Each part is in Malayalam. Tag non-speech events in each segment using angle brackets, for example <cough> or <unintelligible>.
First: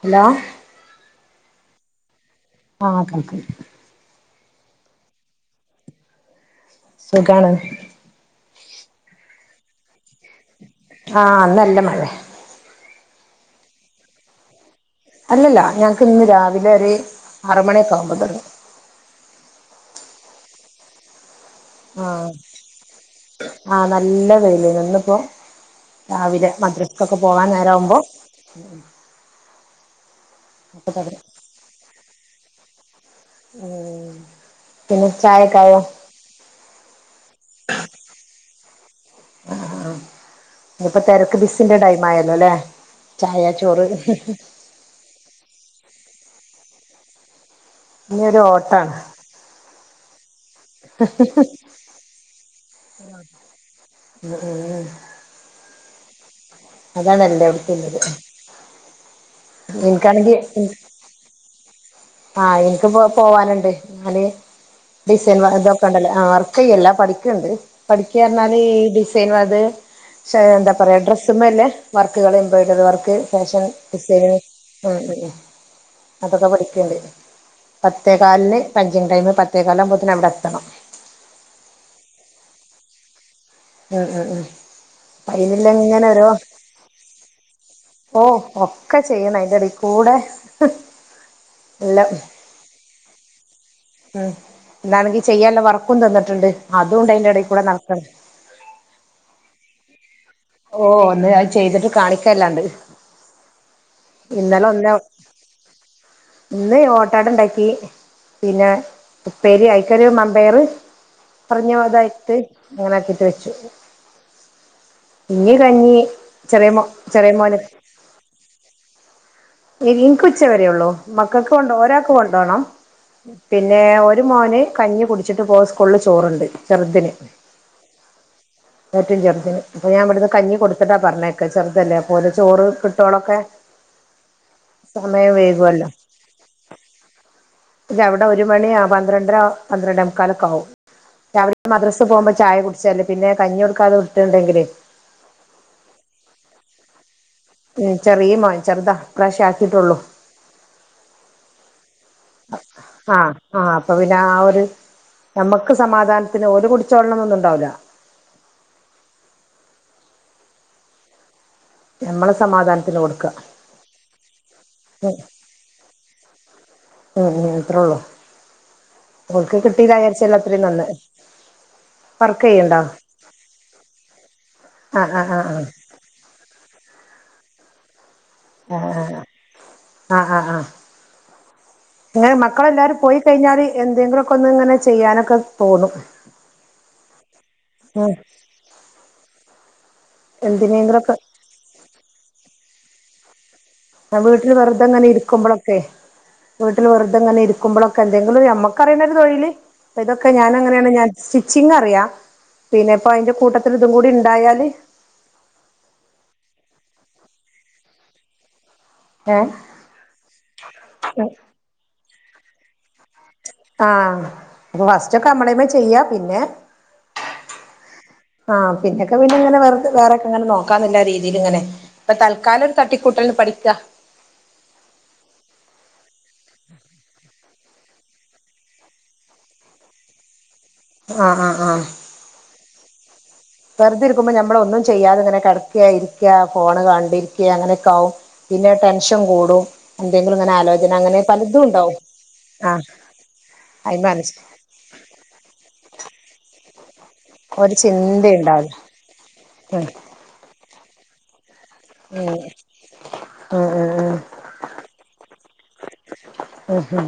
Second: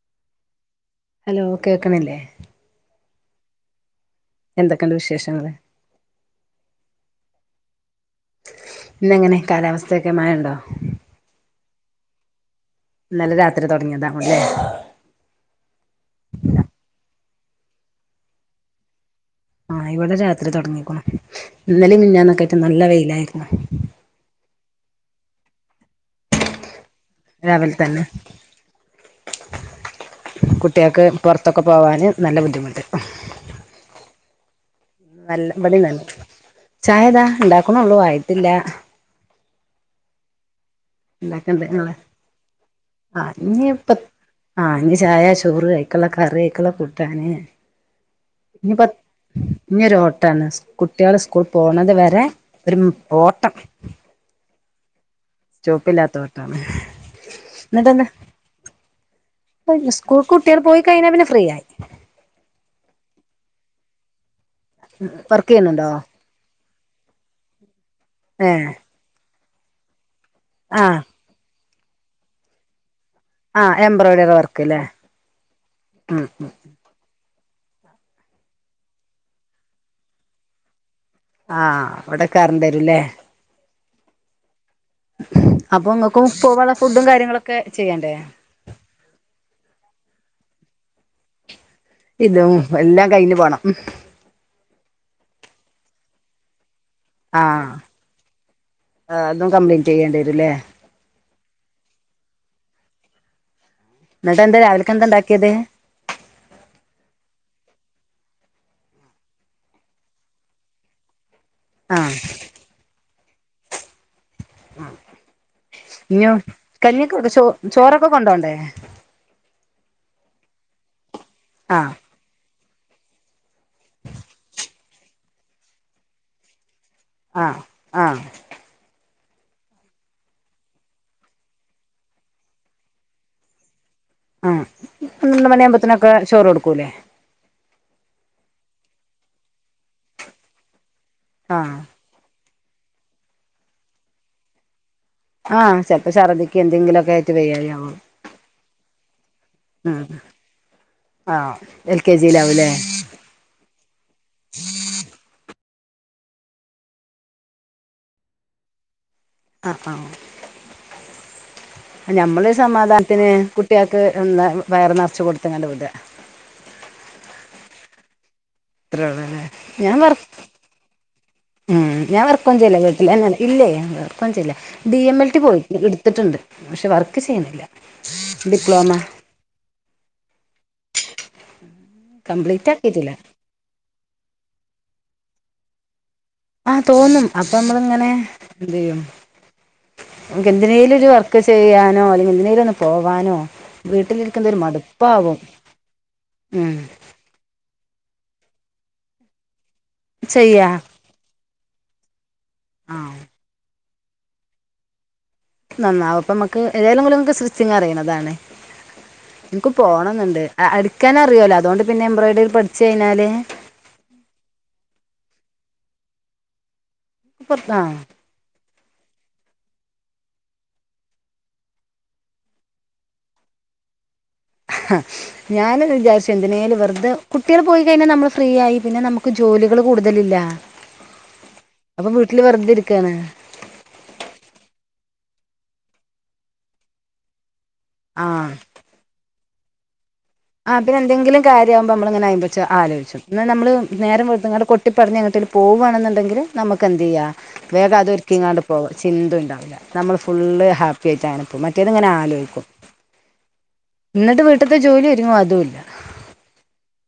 ഹലോ. ഹലോ കേക്കണില്ലേ. ആഹ് കേൾക്കണ്ട്. എന്തക്കെണ്ട് വിശേഷങ്ങള്. സുഖാണ്. ഇന്നെങ്ങനെ കാലാവസ്ഥയൊക്കെ മയണ്ടോ. ആഹ് ഇന്നല്ല മഴെ. ഇന്നലെ രാത്രി തുടങ്ങിയതാവുലേ. അല്ലല്ല ഞങ്ങക്ക് ഇന്ന് രാവിലെ ഒരു ആറ് മണിയൊക്കെ ആവുമ്പ തൊടങ്ങി. ആഹ് ഇവിടെ രാത്രി തുടങ്ങിക്ക്ണു ഇന്നലെ ആഹ് മിൻഞാന്നൊക്കെയിട്ട് നല്ല വെയിലായിരുന്നു. ആഹ് നല്ല വെയില് ഇന്നിപ്പോ രാവിലെ മദ്രസക്കൊക്കെ പോവാൻ രാവിലെ നേരവുമ്പൊ. തന്നെ അപ്പൊ കുട്ട്യാക്ക് തുടങ്ങി പുറത്തൊക്കെ പോവാന് നല്ല ബുദ്ധിമുട്ട്. ഉം പിന്നെ ചായക്കായോ. ചായതാ ഉണ്ടാക്കുണ്‌ള്ളൂ ആയിട്ടില്ല. ആഹ്. ഇതിപ്പോ തിരക്ക് ഉണ്ടാക്കണ്ട് ബിസിന്റെ നിങ്ങള് ടൈം ആയല്ലോലെ ചായ ചോറ്. ആഹ് ഞ് ചായ ചോറ് അയിക്കുള്ള കറി അയിക്കുള്ള കൂട്ടാന്. ഇനിയൊരു ഓട്ടാണ്. ഇഞ്ഞൊരു ഓട്ടാണ് സ് കുട്ടികള് സ്കൂൾ പോക്ണതു വരെ ഒരു ഓട്ടം. <unintelligible> ചോപ്പില്ലാത്തോണ്ടാണ് അതാണ് എല്ലോടത്തുള്ളത് <inaudible> ഇപ്പം പിന്നെ സ്കൂൾക്ക് കുട്ടേള് പോയി കഴിഞ്ഞാ പിന്നെ ഫ്രീ ആയി ആഹ ഇൻക്ക്പ്പം പോവാനുണ്ട് ഞാന് ഡിസൈൻ വർക്ക് വർ ചെയ്യുന്നുണ്ടോ ഇതൊക്കെണ്ടല്ലൊ ആഹ വർക്ക് ഫ്രീ അല്ല പഠിക്ക്ണ്ട് പഠിക്ക്യാ ഏ പറഞ്ഞാല് ഈ ഡിസൈൻ വ ഇത് പക്ഷെ എന്താ പറയാ ആഹ് ഡ്രസ് സ്സമ്മേള്ള വർക്കുകള് എംബ്രോയ്ഡറി വർക്ക് ഫാഷൻ ആഹ് എംബ്രോയ്ഡറി ഡിസൈനിങ് വർക്ക് ല്ലേ ഉം ഉംഉം ഉം അതൊക്കെ പഠിക്ക് ക്ക്ണ്ട് പത്തേ കാലിന് പഞ്ചിംഗ് ടൈമ് പത്തേ കാലാകുമ്പോത്ത്ന് അവുടെ എത്തണം ആഹ അവടെ കേറണ്ടെരും ല്ലേ ആഹ് ആഹ് ആഹ് അപ്പയ്നിള്ള അപ്പൊ ഇങ്ങക്കും ഇങ്ങനെരോ പോവാനുള്ള ഫുഡും കാര്യങ്ങളൊക്കെ ചെയ്യണ്ടേ ഓഹ് ഒക്കെ ചെയ്യണം അയ്ന്റെ ടീകൂടെ ഇതും എല്ലാം കയ്ഞ്ഞു പോണം ഉം ഇന്നാണെങ്കി ചെയ്യാനുള്ള വർക്കും തന്നിട്ടുണ്ട് അതൂണ്ട് അയ്ന്റെ എടേ കൂടെ നടക്കണം ആഹ് അതും കംപ്ലീറ്റെയ്യെണ്ടെരും ല്ലേ ഓ ഇന്ന് അത് ചെയ്തിട്ട് കാണിക്കാല്ലാണ്ട് എന്നിട്ട് എന്താ ഇന്നലെ രാവിലക്ക് ഒന്നാ എന്താ ഉണ്ടാക്കിയത് ഇന്ന് ഓട്ടാടണ്ടാക്കി പിന്നെ ഉപ്പേരി ആയ്ക്കൊരു മമ്പയർ കുറഞ്ഞ പോലെ ആഹ് അയ്ത്തത് അങ്ങനെ ആക്കീട്ട് വെച്ചു ഉം ഇനി കഞ്ഞി ഇഞ്ഞ് ചെറിയ മോ കഞ്ഞൊക്കവടെ ചെറിയ ചോ മോന് ചോറൊക്കെ കൊണ്ടോണ്ടേ ഇൻക്ക് ഉച്ചവരേ ഉള്ളൂ മക്കക്ക് കൊണ്ട ആഹ് ഒരാക്ക് കൊണ്ടോണം പിന്നെ ഒരു മോന് കഞ്ഞി കുടിച്ചിട്ട് പോവും സ്കൂളില് ചോറ്ണ്ട് ചെറുതിന് ആഹ് ആഹ് ഏറ്റും ചെറുതിന് അപ്പൊ ഞാൻ ഇവട്ന്ന് കഞ്ഞി കൊടുത്തിട്ടാ പറഞ്ഞേക്കാ ചെറുതല്ലേ അപ്പോല ചോറ് കിട്ടോളൊക്കെ ആഹ സമയം പത്രണ്ട് വൈകുവല്ലോ മണിയാവുമ്പോത്ത്നൊക്കെ ചോറ് കൊടുക്കൂലെ ഇല്ല അവടെ ഒരു മണി പന്ത്രണ്ടര പന്ത്രണ്ടേമുക്കാലൊക്കെ ആവും രാവിലെ ആഹ് മദ്‌റസ് ക്ക് പോകുമ്പം ചായ കുടിച്ചല്ലേ പിന്നെ കഞ്ഞി കൊടുക്കാതെ വിട്ടീണ്ടെങ്കിലെയ് ആഹ ചെൽപ്പം ഛർദ്ദിയ്ക്കോ എന്തെങ്കിലൊക്ക്യായി ചെറീ മോൻ ചെറുതാ ഇപ്രാവശ്യം ആക്കീട്ടൊള്ളു ആഹ എൽ കെ ജി ലാ വുലെ ആഹ ആഹ അപ്പം പിന്നെ ആഹ് ഒരു ഞമ്മക്ക് സമാധാനത്തിന് ഓല് കുടിച്ചോളണംന്നൊന്നും ഉണ്ടാവൂല ആഹ് ആഹ് നമ്മളെ ഞമ്മളൊരു കൊടുക്ക സമാധാനത്തിന് കുട്ടേക്ക് എന്താ വയറ് ഉം നറച്ച് കൊട്ത്ത്ങ്ങാട്ട് വിടാ ഉം ഉം അത്ര ഉള്ളൂ അത്രേയുള്ളൂല്ലേ ഓൽക്ക് ഞാൻ വർ കിട്ടീല്ലാചാരിച്ചാല് അത്രിം നന്ന് ഉം ഞാൻ വർക്ക് വർക്കൊന്നും ചെയ്യില ചെയ്യ്ണ്ടോ വീട്ടിലെന്നേണ് ഇല്ലേ ഞാൻ വർക്കൊന്നും ചെയ്യില്ല ഡി ആഹ് എം എൽ ആഹ് ടി ആഹ് പോയിട്ട്ണ്ട് ഇട്ത്ത്ട്ടുണ്ട് പക്ഷെ വർക്ക് ചെയ്യുന്നില്ല ആഹ് ആഹ് ആഹ് ഇങ്ങനെ കംപ്ലീറ്റ് മക്കളെല്ലാരും ആക്കിയിട്ടില്ല പോയി കഴിഞ്ഞാല് എന്തെങ്കിലൊക്കെ ഒന്ന് ഇങ്ങനെ ചെയ്യാനൊക്കെ തോന്നും ആഹ തോന്നും അപ്പം നമ്മള് ഇങ്ങനെ ഉം എന്ത് ചെയ്യും നമ്മക്കെന്തിനേലും ഒരു എന്തിനെങ്കിലൊക്കെ വർ ക്ക് ചെയ്യാനോ അല്ലെങ്കി എന്തിനോലൊന്ന് പോവാനോ അഹ വീട്ടിലിരിക്കുന്നത് വീട്ടില് ഒരു വെറുതെങ്ങനെ മടുപ്പാവും ഇരിക്കുമ്പളൊക്കെ ഉം വീട്ടില് വെർ ങ്ങനെ ഇരിക്കുമ്പളൊക്കെ എന്തെങ്കിലൊരു ഞമ്മക്കറിണൊരു തൊഴില് അഹ ഇതൊക്കെ ചെയ്യാ ഞാനങ്ങനേണ് ഞാന് സ്റ്റിച്ചിങ് അറിയാ പിന്നെ ഇപ്പം ആഹ് അയ്ന്റെ കൂട്ടത്തില് ഇതും കൂടിണ്ടായാല് നന്നാവും അപ്പമ്മക്ക് ഏതേലും ഇങ്ങക്ക് സ്റ്റിച്ചിങ് അറിണതാണ് ഏ ഇൻകും പോണംന്ന്ണ്ട് അടിക്കാനറിയല്ലോ അതോണ്ട് പിന്നെ എംബ്രോയിഡറി പഠിച്ചു കയ്ഞ്ഞാല് ആഹ് അപ്പം ഫസ്റ്റൊക്കെ അമ്മളേമ്മെ ചെയ്യാ പിന്നെ പൊർത് ആഹ് ആഹ് പിന്നെക്കെ പിന്നെങ്ങനെ വെർതെ വേറെക്കെങ്ങനെ നോക്കാന്നില്ല രീതീല് ഇങ്ങനെ ഇപ്പൊ തൽക്കാലം ഒരു തട്ടിക്കൂട്ടലന്ന് പഠിക്ക ആഹ് ഞാൻ വിചാരിച്ചു എന്തിനോല വെറുതെ കുട്ടികൾ പോയി കഴിഞ്ഞാൽ നമ്മള് ഫ്രീ ആയി പിന്നെ നമുക്ക് ജോലികൾ കൂടുതലില്ല ആഹ് ആഹ് ആഹ് അപ്പൊ വീട്ടില് വെറുതെരിക്കയാണ് വെറുതെ ഇരിക്കുമ്പോൾ നമ്മള ഒന്നും ചെയ്യാതെ ഇങ്ങനെ കിടക്കുക ഇരിക്കുക ഫോണ് കണ്ടിരിക്ക അങ്ങനെയക്കെകും ആഹ് പിന്നെ ടെൻഷൻ കൂടും എന്തെങ്കിലും ഇങ്ങെനെ ആ പിന്നെ എന്തെങ്കിലും കാര്യ ആവുമ്പോ നമ്മങ്ങനെ അത് നെ കുറിച്ച് ആഹ് ആലോച്ചും ന്നാ നമ്മള് അയിന് നേരം മനസ് വെളുത്ത് ങ്ങാണ്ട് കുട്ടി പറഞ്ഞഞ് അങ്ങട്ട് പോവുകയാണുണ്ടെങ്കിൽ നമുക്ക് എന് ചെയ്യുക ഒരു വേഗം അതൊരിക്കല ഇങ്ങാണ്ട് ചിന്തയുണ്ടാവില്ല പോകും ചിന്ത ഉണ്ടാവില്ല ഉം നമ്മൾ ഫുള്ള് ഹാപ്പി ആയിട്ടാണ് മറ്റേത് ഇങ്ങനെ ഉം ആലോചിക്കും ഉം ഉം എന്നിട്ട് വീട്ടത്തെ ജോലി ഒരുങ്ങോ അതും ഇല്ല ഉം ഹും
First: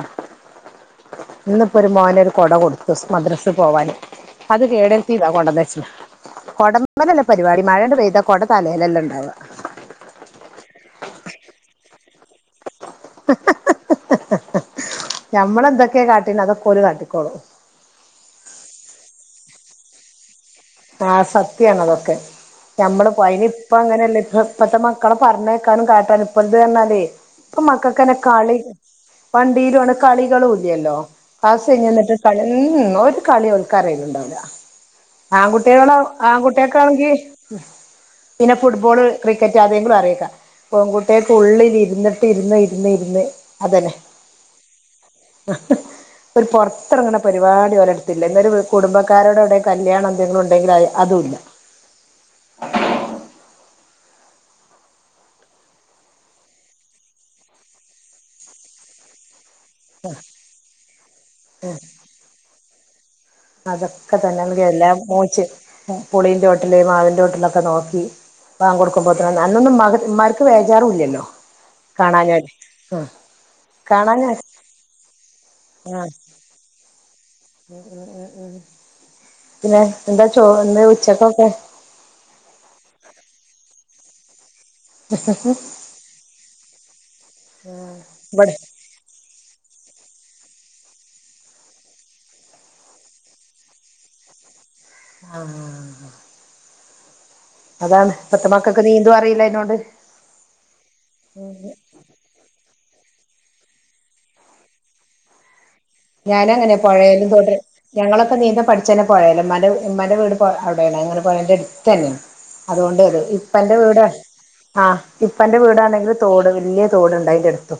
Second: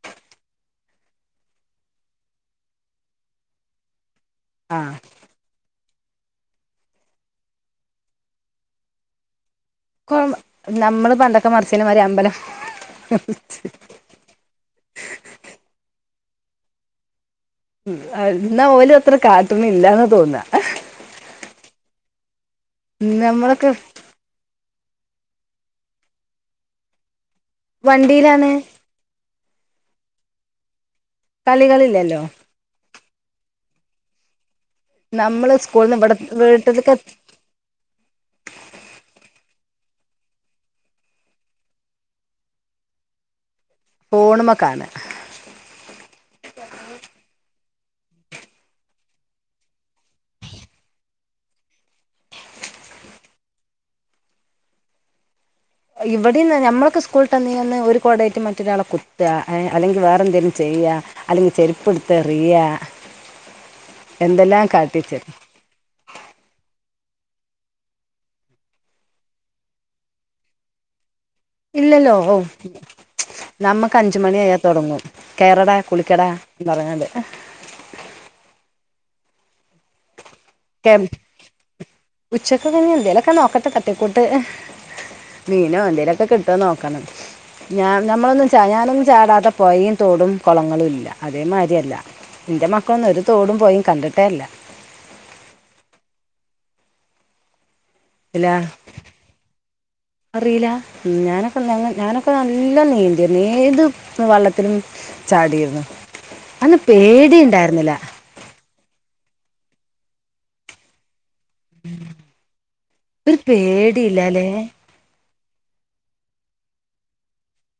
ഇന്നിപ്പോ ഒരു മോനൊരു കൊട കൊടുത്തു മദ്രസിൽ പോവാന് അത് ആഹ് കേടെർത്തീത കൊണ്ടന്ന് വെച്ച് ണ് കൊടമലല്ല പരിപാടി മഴണ്ട് പെയ്ത കൊട തലെല്ലെല്ല ഉണ്ടാവുക നമ്മള് പണ്ടൊക്കെ മറിച്ചേന് മാതിരി അമ്പലം ഞമ്മളെന്തൊക്കെയാ കാട്ടീന് അതൊക്കൊലും കാട്ടിക്കോളൂ ഇന്നാ ഒല് അത്ര കാട്ടണ് ഇല്ലന്ന തോന്നാ ആഹ് സത്യണ അതൊക്കെ ഞമ്മള് അയ്ന് നമ്മളൊക്കെ ഇപ്പ അങ്ങനെയല്ല ഇപ്പ ഇപ്പഴത്തെ മക്കളെ പറഞ്ഞഞ് കേക്കാനും കാട്ടാനും ഇപ്പഴ ഇത് പറാലേ ഇപ്പ മക്കൾക്ക എന്നെ വണ്ടിയിലാണ് കളി വണ്ടിയിലാണ് കളികളും ഇല്ലല്ലോ ക്ലാസ് കയിഞ്ഞിട്ട് കളികളില്ലല്ലോ കളി ഉം ഒരു കളി ഓൾക്ക് അറിയല് ഉണ്ടാവില്ല നമ്മള് ആൺകുട്ടികളാ സ്കൂളിന്ന് ഇവിടെ വീട്ടിലൊക്കെ ആൺകുട്ടെക്കാണെങ്കിൽ പിന്നെ ഫുട്ബോള് ക്രിക്കറ്റ് ആതെങ്കിലും അറിയേക്ക പെൺകുട്ടെക്ക് ഉള്ളില ഇരുന്നിട്ട് ഇരുന്ന് ഇരുന്ന് ഇരുന്ന് അതന്നെ ഫോണുമക്കാണ് ആഹ് ഒരു പുറത്തിറങ്ങനെ പരിപാടി ഓലെടുത്തില്ല എന്നരു കുടുംബക്കാരോടെ അവിടെ കല്യാണം ങ്ങള് ഉണ്ടെങ്കിൽ അതുല്ല ഇവിടെന്ന് നമ്മൊക്കെ സ്കൂളിൽ തന്നന്ന് ഒരു കോടയായിട്ട് മറ്റൊരാളെ കു അല്ലെങ്കിൽ വേറെ എന്തേങ്കിലും ചെയ്യുക അല്ലെങ്കിൽ ചെരുപ്പ എടുത്ത് എറിയുക അതൊക്കെ തന്നെ നക്ക് എല്ലാം മോച്ച് പുളീന്റെ ചോട്ട്ല് മാവിന്റെ ചോട്ട്ല്ലൊക്കെ നോക്കി ബാക്ക്കൊടുക്കുമ്പോത്ത് ന് അന്നൊന്നും മഗ് ഇന്മാർക്ക് വേജാറുഇല്ലല്ലോ ഇല്ലല്ലോ നമുക്ക് കാണാഞ്ഞാ അഞ്ചുമണിയാ തുടങ്ങും കേറട കുളിക്കട എന്നു പറഞ്ഞാണ്ട് ഉം ഉം ഉം ഉം പിന്നെ എന്താ ചോ എന്താ ഉച്ചക്കൊക്കെ ഉച്ചക്കെപിന്നെ എന്തേലൊക്കെ നോക്കട്ടെ തട്ടിക്കൂട്ട് മീനോ എന്തേലൊക്കെ കിട്ടുവന്ന് നോക്കണം ഞാൻ നമ്മളൊന്നും ഇവിടെ ഞാനൊന്നും ചാടാത്ത പുഴയും തോടും കുളങ്ങളും ഇല്ല അതേമാതിരി അല്ല എൻ്റെ മക്കളൊന്നും ഒരു തോടും പൊയിം കണ്ടിട്ടേല്ല ആഹ് ഇല്ല ഇപ്പത്തെ മക്കൾക്ക് നീന്തും അറിയില്ല അയിനോണ്ട് അറിയില്ല ഞാനൊക്കെ ഞ ഞാനൊക്കെ അപ്പ നല്ല നീന്തിരുന്നു ഏത് വള്ളത്തിലും ചാടിയിരുന്നു ഞാന അങ്ങനെ അന്ന് പൊഴയാലും പേടി തോട്ട് ഉണ്ടായിരുന്നില്ല ഞങ്ങള അപ്പ നീന്താ പഠിച്ചന്നെ പോയെല ഇമ്മ ഇമ്മാന്റെ വീട് അവിടെയാണ് അങ്ങനെ പോയന്റെ തന്നെയ അതുകൊണ്ടത് ഒരു ഇപ്പ എന്റെ വീട് പേടിയില്ല അല്ലേ ആഹ് ഇപ്പ എന്റെ വീടാണെങ്കില് തോട് വലിയ തോട്ണ്ടണ്ട് അതിന്റെ അടുത്തു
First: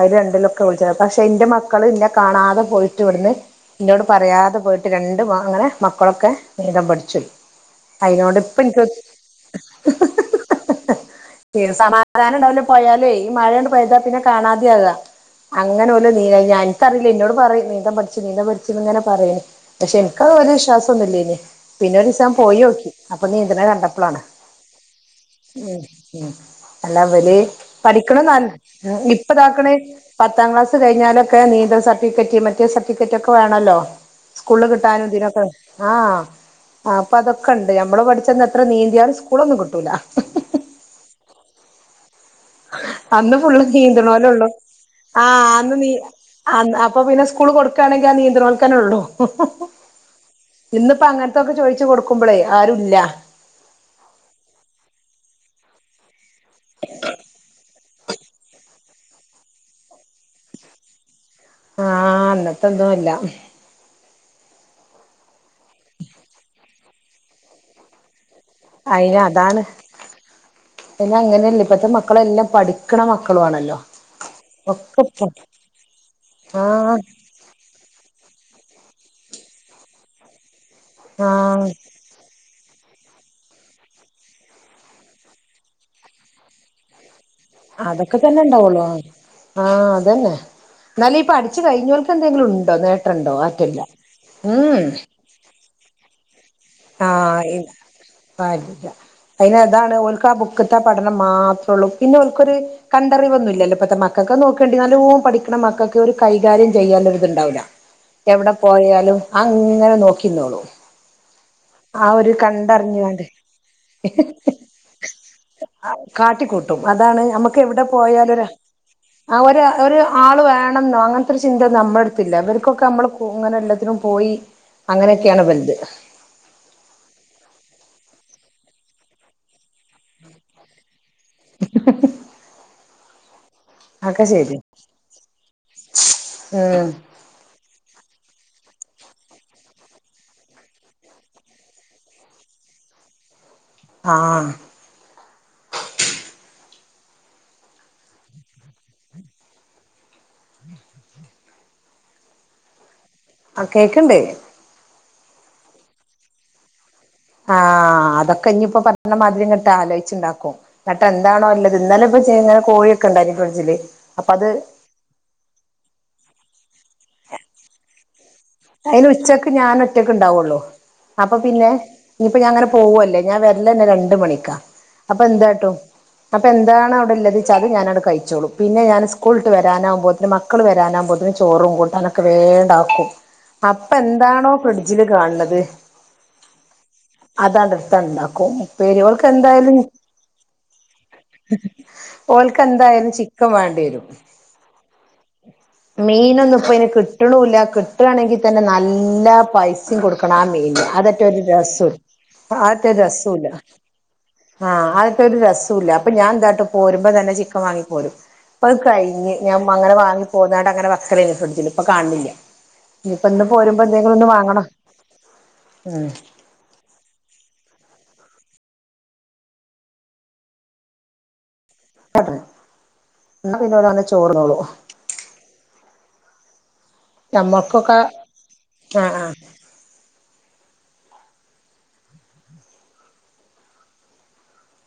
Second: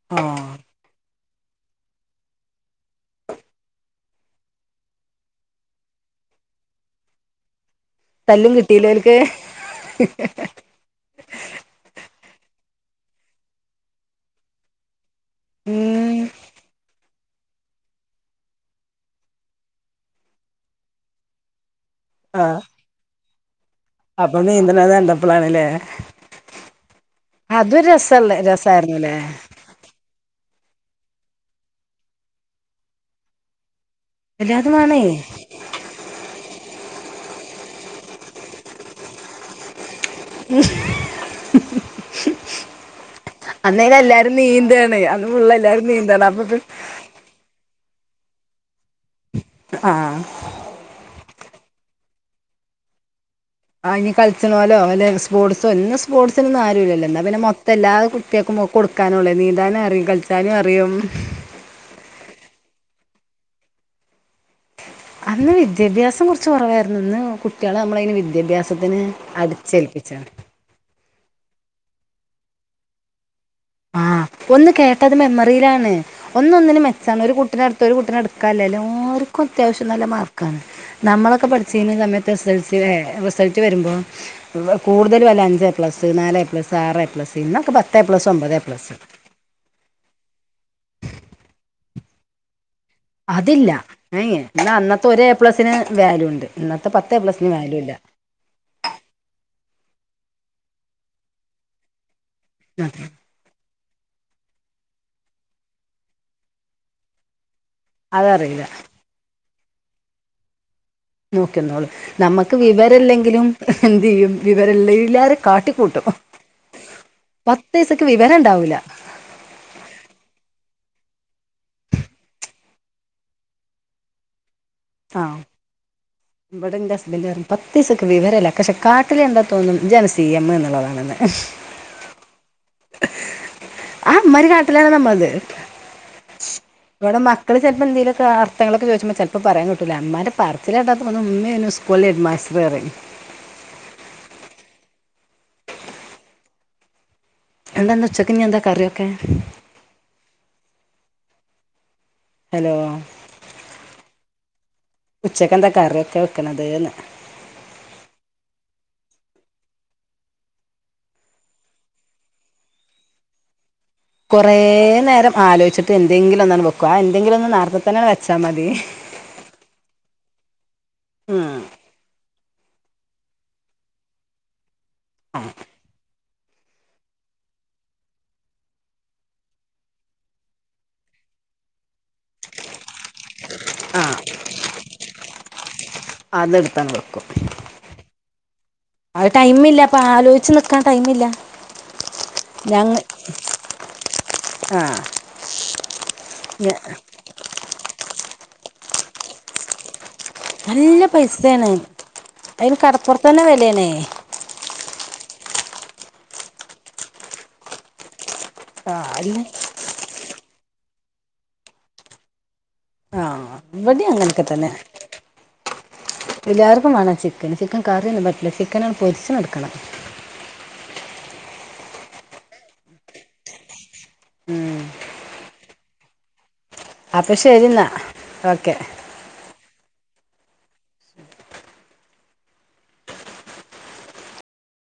അര് ആ രണ്ടിലൊക്കെ വിളിച്ചത പക്ഷെ ക്ഷെ എന്റെ മക്കള് ഇന്നെ കാണാതെ പോയിട്ട് ഇവിടുന്ന് ഇന്നോട് പറയാതെ പോയിട്ട് രണ്ട് അങനെ മക്കളൊക്കെ നീന്തം പഠിചോയി അയിനോട് തല്ലും ഇപ്പ ഇൻക്ക് കിട്ടിയില്ല ഓൽക്ക് സമാധാനം ഉണ്ടാവലും പോയാലേ ഈ മഴയൊണ്ട് പോയതാ പിന്നെ കാണാതെയ ആവ അങ്ങനെ പോല്ല ഉം നീ ഞ എനിക്കറിയില്ല എന്നോട് പറയും നീന്തൻ പഠിച്ചു നീന്തൻ പഠിച്ച് ഇങ്ങനെ പറയേ പക്ഷെ ഇൻക്കത് വരെ വിശ്വാസം ഒന്നുല്ലെനി പിന്നെ ഒരു ദിവസം ആ പോയി നോക്കി അപ്പൊ നീന്തിനെ കണ്ടപ്പോ അപ്പൊ നീന്തണത് കണ്ടപ്പോളാണല്ലേ അല്ല അവര് അതൊരു പഠിക്കണം രസള്ള നല്ല ഉം രസായിരുന്നുല്ലേ ഇപ്പതാക്കണേ പത്താം ക്ലാസ് കഴിഞ്ഞാലൊക്കെ നീന്ത സർട്ടിഫിക്കറ്റ് മറ്റേ സർട്ടിഫിക്കറ്റ് ഒക്കെ വേണല്ലോ സ്കൂളില് എല്ലാതും വേണേ കിട്ടാനും ഇതിനൊക്കെ ആഹ് അപ്പൊ അതൊക്കെ ഇണ്ട് ഞമ്മള് പഠിച്ചന്ന് എത്ര നീന്തിയാലും സ്കൂളൊന്നും കിട്ടൂല <unintelligible> അന്ന് ഫുള്ള് അന്നേരം എല്ലാരും നീന്തണോലൊള്ളു നീന്താണ് ആഹ് ഫുള്ള് അന്ന് എല്ലാരും നീ നീന്താണ് അപ്പൊ അഹ് അപ്- അപ്പൊ പിന്നെ സ്കൂള് കൊടുക്കയാണെങ്കി ആ നിന്ത്‌ണോൽ ക്കന്നെ ഉള്ളു ആഹ് ഇന്നിപ്പ അങ്ങനത്തൊക്കെ ചോയിച്ചു കൊടുക്കുമ്പോളേ ആരുല്ല ആ ഇനി കളിച്ചണമലോ അല്ലെ സ്പോർട്സോ ഇന്ന് സ്പോർട്സിനന്നും ആരുല്ലല്ലോ എന്താ പിന്നെ ഇത്ത എല്ലാ കുട്ടികൾക്കും കൊടുക്കാനുള്ള നീന്താനും അറിയും കളിച്ചാലും അറിയും ആഹ് അന്നത്തെൊന്നുംല്ല അന്ന് വിദ്യാഭ്യാസം കുറച്ച് കുറവായിരുന്നു ഇന്ന് കുട്ടിയളെ നമ്മള അയിന് വി വിദ്യാഭ്യാസത്തിന് അടിച്ചേൽപ്പിച്ചാണ് പിന്ന അങ്ങനെയല്ലേ ഇപ്പത്തെ മക്കളെല്ലാം പഠിക്കണ മക്കളും ആണല്ലോ ആഹ് ഒന്ന് ഒക്കെ കേട്ടത് ഇപ്പൊ മെമ്മറിയിലാണ് ഒന്ന് ഒന്നിനെ ആഹ് മെച്ചാണ് ഒരു കുട്ടിടുത്ത് മൊരു കുട്ടിനെ എടുക്കാൻ ഇല്ലാലും ആർക്കും അത്യാശം നല്ല മാർക്കാണ് നമ്മളൊക്കെ ആഹ് പഠിച്ച് കഴിഞ്ഞ സമയത്ത് എ സ സൽ സിടെ റിസൾട്ട് വരുമ്പോ കൂടുതല് വല്ല അഞ്ച് എ പ്ലസ് നാല് എ പ്ലസ് ആറ് എ പ്ലസ് ഇന്നൊക്കെ പത്ത് എ അതൊക്കെ പ്ലസ് തന്നെ ഒമ്പത് എ പ്ലസും ഉണ്ടാവുള്ളൂ ആഹ് ആഹ് അതന്നെ എന്നാലും ഇ പടിച്ചു കഴിഞ്ഞാർക്ക് എന്തെങ്കിലും ഉണ്ടോ നേട്ട അതില്ല പിന്ന അന്നത്തെ ഒരു എ പ്ലസിന് വാല്യൂ ഉണ്ട് ഇന്നത്തെ പത്ത് എ ആഹ് പ്ലസിന് ഇ വാല്യൂ ഇല്ല ല്ല അതിന് അതാണ് ഓർക്ക് ആ ബുക്കത്തെ ആ പഠനം മാത്രള്ളൂ പിന്നെ ഓർക്കൊരു കണ്ടറിവ് ഒന്നുല്ലല്ലോ ഇപ്പത്തെ മക്കൾക്ക് നോക്കേണ്ട പഠിക്കണ മക്കൾക്ക് ഒരു കൈകാര്യം ചെയ്യാൻ ഒരു ഇതുണ്ടാവൂല്ല എവിടെ അതറിയില്ല പോയാലും അങ്ങനെ നോക്കിന്നോളും നോക്കിന്നോളും ആ ഒരു നമുക്ക് കണ്ടറിഞ്ഞാണ്ട് വിവരമില്ലെങ്കിലും എന്ത് ചെയ്യും വിവരല്ല എല്ലരും കാട്ടി കാട്ടിക്കൂട്ടും അതാണ് നമ്മുക്ക് എവിടെ വിവരം പോയാലൊരു ഉണ്ടാവൂല ആ ഒരു ആള് വേണം എന്നോ അങ്ങനത്തെൊ ഒരു ചിന്ത നമ്മുടെ അടുത്തില്ല അവർക്കൊക്കെ നമ്മള് ഇങ്ങനെ എല്ലാത്തിനും പോയി ആഹ് അങ്ങനെയൊക്കെയാണ് ഇവൽത് ഇവിടെ ഇന്റെ ഹസ്ബൻ്റ പറയും പത്ത് പൈസക്ക് വിവരല്ല പക്ഷെ കാട്ടിലു കണ്ടാ തോന്നും ഇജ്ജാണ് സി എം എന്നുള്ളത് എന്ന് <unintelligible> <inaudible> ആ അതക്കെ ഇമ്മാരി ശരി ഉം കാട്ടിലാണ് ഇവടെ മക്കള് ചെൽപ്പ എന്തേലൊക്ക അർത്ഥങ്ങളൊക്ക ചോയിച്ച്മ്പോ ചെൽപ്പ പറയാം കിട്ടുല ഇമ്മാൻ്റെ പർച്ചില് കേട്ടാ തോന്നും ഇമ്മേണ് ഓലെ ഹെഡ്മാസ്റ്ററ് പറയും. ആഹ് എന്താ ഇന്ന് ഉച്ചക്ക് ഇഞ് എന്താ കറിയൊക്കെ ഹലോ ആ കേക്ക്ണ്ട് ഉച്ചക്കെന്താ കറിയെക്ക വെക്ക്ണത് ന്ന് ആ അതൊക്ക ഇഞ്ഞിപ്പോ പറ്റ്ണ മാതിരി ഇങ്ങട്ട് ആലോയിച്ണ്ടാക്കും ഇന്നട്ട് എന്താണോ ഇള്ളത് ഇന്നലെ ഇപ്പ ചെർങ്ങനെ കോഴിയൊക്ക ഇണ്ടായിനി ഫ്രഡ്ജില് കോറെ നേരം ആലോയിച്ട്ട് എന്തെങ്കിലും ഒന്നാണ്ട് വെക്കു അത് എന്തെങ്കിലും ഒന്ന് നെർത്തെ തന്നെ വെച്ചാ മതി അയിന് ഉച്ചക്ക് ഞാന് ഒറ്റക്ക് ഇണ്ടാവോള്ളൂ അപ്പ ഉം പിന്നെ ഇഞ്ഞിപ്പ ഞാങ്ങനെ പോവല്ലേ ഞാൻ വര്ലന്നെ രണ്ടു മണിക്കാ അപ്പ എന്താട്ടും അപ്പ എന്താണ് അവ്ടെ ഇല്ലത് ചാ അത് ഞാനാണ്ട് കഴിച്ചോളൂ പിന്നെ ഞാന് സ്കൂൾട്ട് വരാനാവുമ്പോത്തിന് മ ക്കള് വരാനാവുമ്പോത്തിന് ചോറും കൂട്ടാനൊക്ക വേ ഇണ്ടാക്കും അപ്പ ആ എന്താണോ ഫ്രിഡ്ജില് കാൺണത് അതെടുത്താണ് വെക്കും അതാണ്ട് ഇട്ത്താണ്ട് ഇണ്ടാക്കും ഉപ്പേരികള് ഓൽക്ക് അത് എന്തായാലും ടൈമില്ല അപ്പൊ ആലോചിച്ച് നിക്കാൻ ടൈമില്ല ഓൽക്ക് ഞങ്ങ എന്തായാലും ചിക്കൻ വാണ്ടി വരും <inaudible> മീനൊന്നു ഇപ്പ അയിന് കിട്ട്ണുല്ല കിട്ടാണെങ്കി തന്നെ നല്ല പൈസ് സിം കൊട്ക്കണം ആ മീൻന് നല്ല അതറ്റെ ഒരു പൈസയാണ് രസു അതിന് അതറ്റെ ഒരു കടപ്പുറത്ത് തന്നെ രസുല്ല വിലയാണേ ആ അതറ്റെ ഒരു രസു ഇല്ല അപ്പ ഞാ എന്താട്ടും പോരുമ്പോ തന്നെ ചിക്കം വാങ്ങി പോരും ഇപ്പ അത് ആഹ് കഴിഞ്ഞ് അല്ല ഞാൻ അങ്ങനെ വാങ്ങി പോന്നാണ്ട് അങ്ങനെ വെക്കലെനി ഫ്രിഡ്ജില് ഇപ്പ കാൺണില്ല ആ ഇവടി അങ്ങനക്കെ വാങ്ങണം തന്നെ ഉം എല്ലാര്ക്കും വാണം ചിക്കന് ചിക്കൻ കറിയൊന്നും പറ്റില്ല ചിക്കനാണ്ട് പൊര്ച് കൊട്ക്കണം <unintelligible> ന്നാ പിന്നെ ഓല് വന്ന് ചോറ് തിന്നോളു ഉം അപ്പ ശെരി ന്നാ ഞമ്മക്കൊക്കെ ഓക്കെ ആഹ് ആഹ്